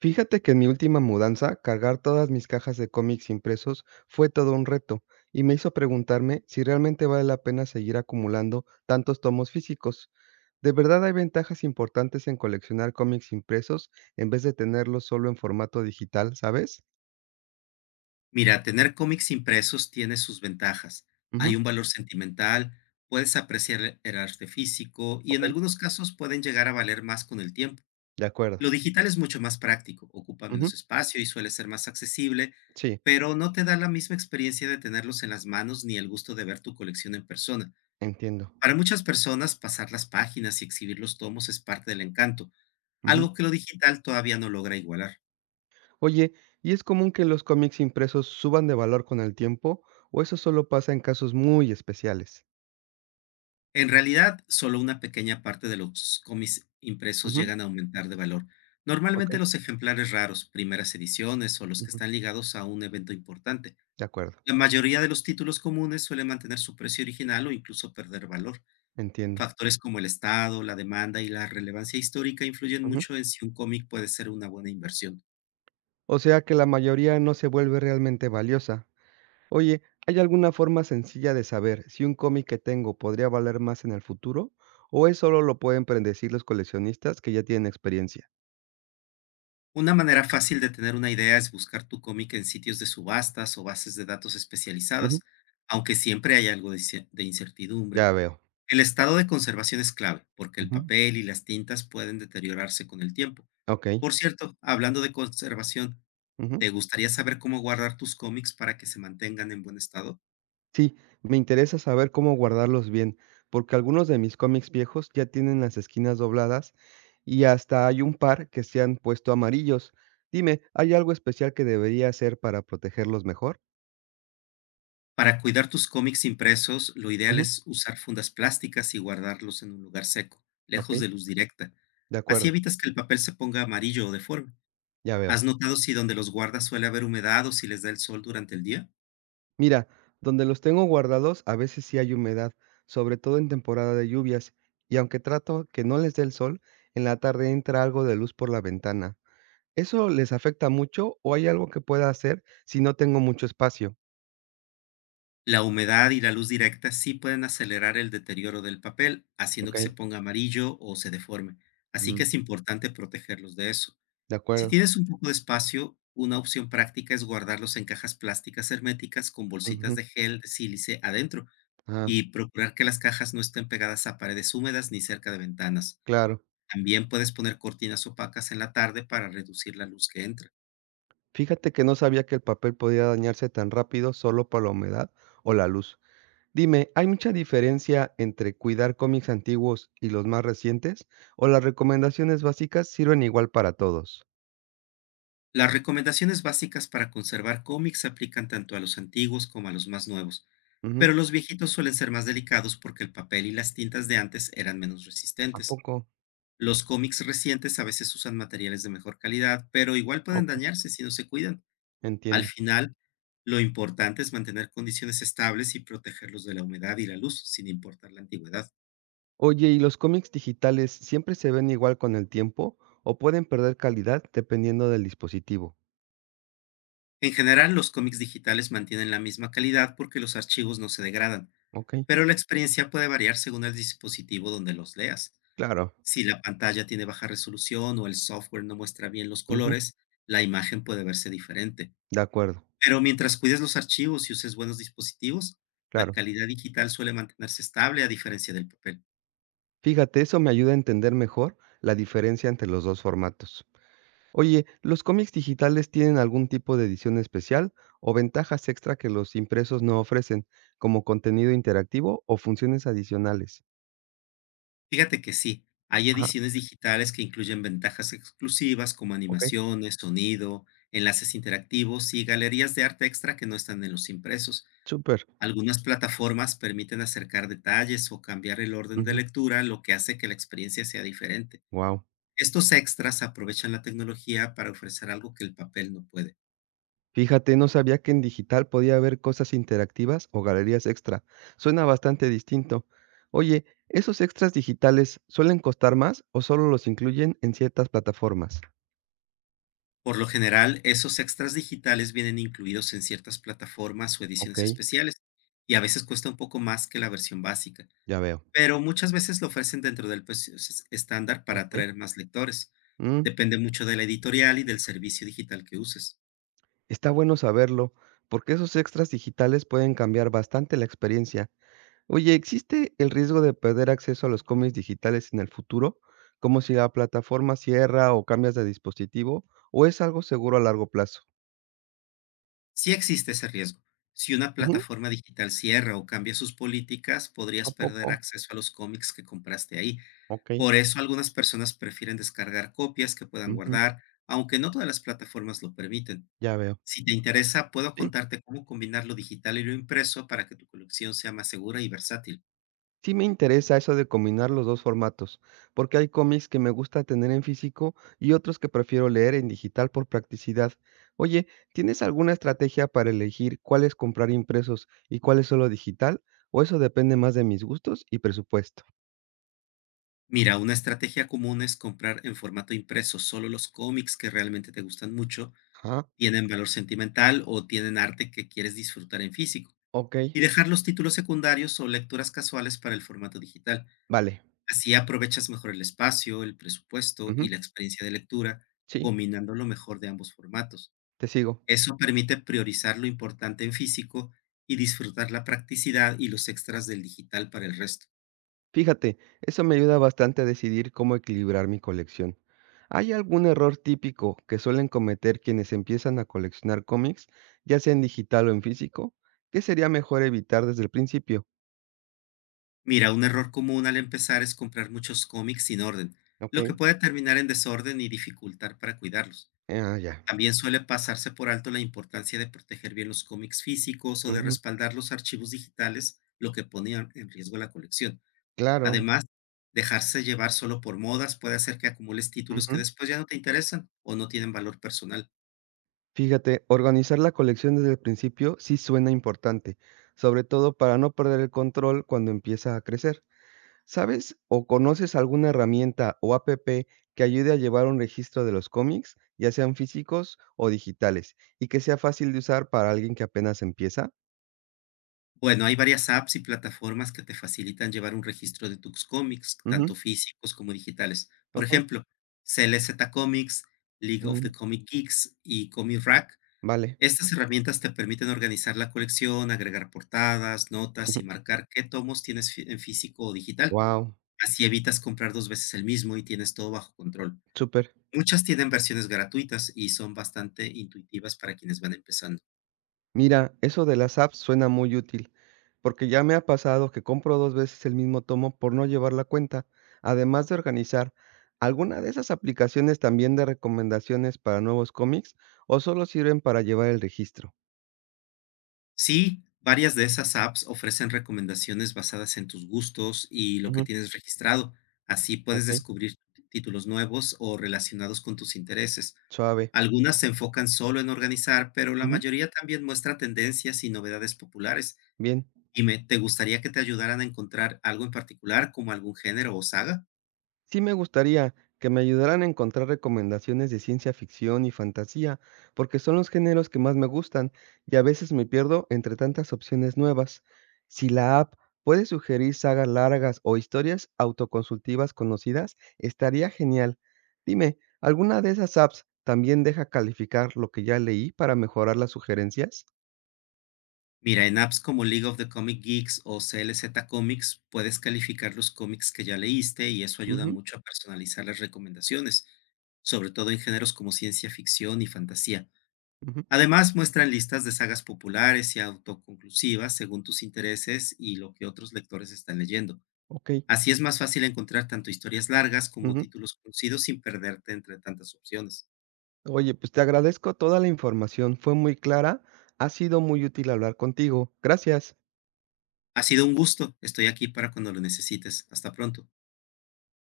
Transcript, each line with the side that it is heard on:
right: Fíjate que en mi última mudanza, cargar todas mis cajas de cómics impresos fue todo un reto y me hizo preguntarme si realmente vale la pena seguir acumulando tantos tomos físicos. ¿De verdad hay ventajas importantes en coleccionar cómics impresos en vez de tenerlos solo en formato digital, sabes?
left: Mira, tener cómics impresos tiene sus ventajas. Hay
right: Ujú,
left: un valor sentimental, puedes apreciar el arte físico y en
right: ok,
left: algunos casos pueden llegar a valer más con el tiempo.
right: de acuerdo.
left: Lo digital es mucho más práctico, ocupa
right: Ujú,
left: menos espacio y suele ser más accesible,
right: sí,
left: pero no te da la misma experiencia de tenerlos en las manos ni el gusto de ver tu colección en persona.
right: entiendo.
left: Para muchas personas, pasar las páginas y exhibir los tomos es parte del encanto,
right: Ujú.
left: algo que lo digital todavía no logra igualar.
right: Oye, ¿y es común que los cómics impresos suban de valor con el tiempo o eso solo pasa en casos muy especiales?
left: En realidad, solo una pequeña parte de los cómics impresos
right: Ujú,
left: llegan a aumentar de valor.
right: ok,
left: Normalmente los ejemplares raros, primeras ediciones o los que
right: ujú,
left: están ligados a un evento importante.
right: de acuerdo.
left: La mayoría de los títulos comunes suelen mantener su precio original o incluso perder valor.
right: Entiendo.
left: Factores como el estado, la demanda y la relevancia histórica influyen
right: Ujú.
left: mucho en si un cómic puede ser una buena inversión.
right: O sea que la mayoría no se vuelve realmente valiosa. Oye, ¿hay alguna forma sencilla de saber si un cómic que tengo podría valer más en el futuro? ¿O es solo lo pueden predecir los coleccionistas que ya tienen experiencia?
left: Una manera fácil de tener una idea es buscar tu cómic en sitios de subastas o bases de datos
right: Ujú.
left: especializadas, aunque siempre hay algo de de incertidumbre.
right: Ya veo.
left: El estado de conservación es clave, porque el
right: Ujú.
left: papel y las tintas pueden deteriorarse con el tiempo.
right: Ok.
left: Por cierto, hablando de conservación,
right: Ujú.
left: ¿te gustaría saber cómo guardar tus cómics para que se mantengan en buen estado?
right: Sí, me interesa saber cómo guardarlos bien, porque algunos de mis cómics viejos ya tienen las esquinas dobladas y hasta hay un par que se han puesto amarillos. Dime, ¿hay algo especial que debería hacer para protegerlos mejor?
left: Para cuidar tus cómics impresos, lo ideal es usar fundas plásticas y guardarlos en un lugar seco, lejos
right: Okey,
left: de luz directa.
right: de
left: Así
right: acuerdo,
left: evitas que el papel se ponga amarillo o deforme.
right: ya veo.
left: ¿Has notado si donde los guardas suele haber humedad o si les da el sol durante el día?
right: Mira, donde los tengo guardados, a veces sí hay humedad, sobre todo en temporada de lluvias, y aunque trato que no les dé el sol, en la tarde entra algo de luz por la ventana. ¿Eso les afecta mucho o hay algo que pueda hacer si no tengo mucho espacio?
left: La humedad y la luz directa sí pueden acelerar el deterioro del papel, haciendo que se
right: Okey,
left: ponga amarillo o se deforme. Así que
right: mm,
left: es importante protegerlos de eso.
right: de
left: Si
right: acuerdo,
left: tienes un poco de espacio, una opción práctica es guardarlos en cajas plásticas herméticas con bolsitas
right: ujú,
left: de gel de sílice adentro
right: ah,
left: y procurar que las cajas no estén pegadas a paredes húmedas ni cerca de ventanas.
right: claro.
left: También puedes poner cortinas opacas en la tarde para reducir la luz que entra.
right: Fíjate que no sabía que el papel podía dañarse tan rápido solo por la humedad o la luz. Dime, ¿hay mucha diferencia entre cuidar cómics antiguos y los más recientes? ¿O las recomendaciones básicas sirven igual para todos?
left: Las recomendaciones básicas para conservar cómics se aplican tanto a los antiguos como a los más nuevos, pero
right: Ujú.
left: los viejitos suelen ser más delicados porque el papel y las tintas de antes eran menos
right: ¿A
left: resistentes.
right: poco?
left: Los cómics recientes a veces usan materiales de mejor calidad, pero igual pueden
right: Ok,
left: dañarse si no se cuidan. Al
right: entiendo.
left: final, lo importante es mantener condiciones estables y protegerlos de la humedad y la luz, sin importar la antigüedad.
right: Oye, ¿y los cómics digitales siempre se ven igual con el tiempo o pueden perder calidad dependiendo del dispositivo?
left: En general, los cómics digitales mantienen la misma calidad porque los archivos no se degradan.
right: Ok,
left: Pero la experiencia puede variar según el dispositivo donde los leas.
right: claro.
left: Si la pantalla tiene baja resolución o el software no muestra bien los
right: Ujú,
left: colores, la imagen puede verse diferente.
right: de acuerdo,
left: Pero mientras cuides los archivos y uses buenos dispositivos, la
right: claro.
left: calidad digital suele mantenerse estable a diferencia del papel.
right: Fíjate, eso me ayuda a entender mejor la diferencia entre los dos formatos. Oye, ¿los cómics digitales tienen algún tipo de edición especial o ventajas extra que los impresos no ofrecen, como contenido interactivo o funciones adicionales?
left: Fíjate que sí, hay
right: Ajá,
left: ediciones digitales que incluyen ventajas exclusivas como
right: okey,
left: animaciones, sonido, enlaces interactivos y galerías de arte extra que no están en los impresos.
right: súper.
left: Algunas plataformas permiten acercar detalles o cambiar el orden de
right: Ujú,
left: lectura, lo que hace que la experiencia sea diferente.
right: guau.
left: Estos extras aprovechan la tecnología para ofrecer algo que el papel no puede.
right: Fíjate, no sabía que en digital podía haber cosas interactivas o galerías extra. Suena bastante distinto. Oye, ¿esos extras digitales suelen costar más o solo los incluyen en ciertas plataformas?
left: Por lo general, esos extras digitales vienen incluidos en ciertas plataformas o ediciones
right: Okey,
left: especiales y a veces cuesta un poco más que la versión básica,
right: ya veo.
left: pero muchas veces lo ofrecen dentro del precio estándar para
right: Okey.
left: atraer más lectores.
right: Mm.
left: Depende mucho de la editorial y del servicio digital que uses.
right: Está bueno saberlo, porque esos extras digitales pueden cambiar bastante la experiencia. Oye, ¿existe el riesgo de perder acceso a los cómics digitales en el futuro? ¿Como si la plataforma cierra o cambias de dispositivo, o es algo seguro a largo plazo?
left: Sí existe ese riesgo. Si una
right: Ujú,
left: plataforma digital cierra o cambia sus políticas,
right: ¿a
left: podrías
right: poco?
left: perder acceso a los cómics que compraste ahí.
right: Ok,
left: Por eso algunas personas prefieren descargar copias que puedan
right: ujú,
left: guardar, aunque no todas las plataformas lo permiten.
right: ya veo.
left: Si te interesa, puedo
right: Sí.
left: contarte cómo combinar lo digital y lo impreso para que tu colección sea más segura y versátil.
right: Sí me interesa eso de combinar los dos formatos, porque hay cómics que me gusta tener en físico y otros que prefiero leer en digital por practicidad. Oye, ¿tienes alguna estrategia para elegir cuáles comprar impresos y cuáles solo digital? ¿O eso depende más de mis gustos y presupuesto?
left: Mira, una estrategia común es comprar en formato impreso solo los cómics que realmente te gustan mucho,
right: Ah,
left: tienen valor sentimental o tienen arte que quieres disfrutar en físico,
right: ok,
left: y dejar los títulos secundarios o lecturas casuales para el formato digital.
right: vale.
left: Así aprovechas mejor el espacio, el presupuesto y
right: Ujú,
left: la experiencia de lectura,
right: sí,
left: combinando lo mejor de ambos formatos.
right: te sigo.
left: Eso permite priorizar lo importante en físico y disfrutar la practicidad y los extras del digital para el resto.
right: Fíjate, eso me ayuda bastante a decidir cómo equilibrar mi colección. ¿Hay algún error típico que suelen cometer quienes empiezan a coleccionar cómics, ya sea en digital o en físico? ¿Qué sería mejor evitar desde el principio?
left: Mira, un error común al empezar es comprar muchos cómics sin orden,
right: Ok,
left: lo que puede terminar en desorden y dificultar para cuidarlos.
right: ah, ya.
left: También suele pasarse por alto la importancia de proteger bien los cómics físicos o de
right: Ujú,
left: respaldar los archivos digitales, lo que ponía en riesgo la colección.
right: claro.
left: Además, dejarse llevar solo por modas puede hacer que acumules títulos que
right: Ujú.
left: después ya no te interesan o no tienen valor personal.
right: Fíjate, organizar la colección desde el principio sí suena importante, sobre todo para no perder el control cuando empieza a crecer. ¿Sabes o conoces alguna herramienta o app que ayude a llevar un registro de los cómics, ya sean físicos o digitales, y que sea fácil de usar para alguien que apenas empieza?
left: Bueno, hay varias apps y plataformas que te facilitan llevar un registro de tus cómics, tanto
right: Ujú,
left: físicos como digitales. Por
right: okey,
left: ejemplo, CLZ Comics, League of the
right: mm,
left: Comic Geeks y Comic Rack.
right: vale,
left: Estas herramientas te permiten organizar la colección, agregar portadas, notas y marcar qué tomos tienes en físico o digital.
right: wow,
left: Así evitas comprar dos veces el mismo y tienes todo bajo control.
right: súper.
left: Muchas tienen versiones gratuitas y son bastante intuitivas para quienes van empezando.
right: Mira, eso de las apps suena muy útil, porque ya me ha pasado que compro 2 veces el mismo tomo por no llevar la cuenta, además de organizar. ¿Alguna de esas aplicaciones también de recomendaciones para nuevos cómics o solo sirven para llevar el registro?
left: Sí, varias de esas apps ofrecen recomendaciones basadas en tus gustos y lo que tienes registrado. Así puedes
right: Ok,
left: descubrir títulos nuevos o relacionados con tus intereses.
right: suave.
left: Algunas se enfocan solo en organizar, pero la
right: Ujú,
left: mayoría también muestra tendencias y novedades populares.
right: bien.
left: Dime, ¿te gustaría que te ayudaran a encontrar algo en particular, como algún género o saga?
right: Sí me gustaría que me ayudaran a encontrar recomendaciones de ciencia ficción y fantasía, porque son los géneros que más me gustan y a veces me pierdo entre tantas opciones nuevas. Si la app puede sugerir sagas largas o historias autoconsultivas conocidas, estaría genial. Dime, ¿alguna de esas apps también deja calificar lo que ya leí para mejorar las sugerencias?
left: Mira, en apps como League of the Comic Geeks o CLZ Comics puedes calificar los cómics que ya leíste y eso ayuda
right: Ujú,
left: mucho a personalizar las recomendaciones, sobre todo en géneros como ciencia ficción y fantasía.
right: ujú,
left: Además, muestran listas de sagas populares y autoconclusivas según tus intereses y lo que otros lectores están leyendo.
right: okey,
left: Así es más fácil encontrar tanto historias largas como
right: ujú.
left: títulos conocidos sin perderte entre tantas opciones.
right: Oye, pues te agradezco toda la información, fue muy clara, ha sido muy útil hablar contigo. Gracias.
left: Ha sido un gusto. Estoy aquí para cuando lo necesites. Hasta pronto.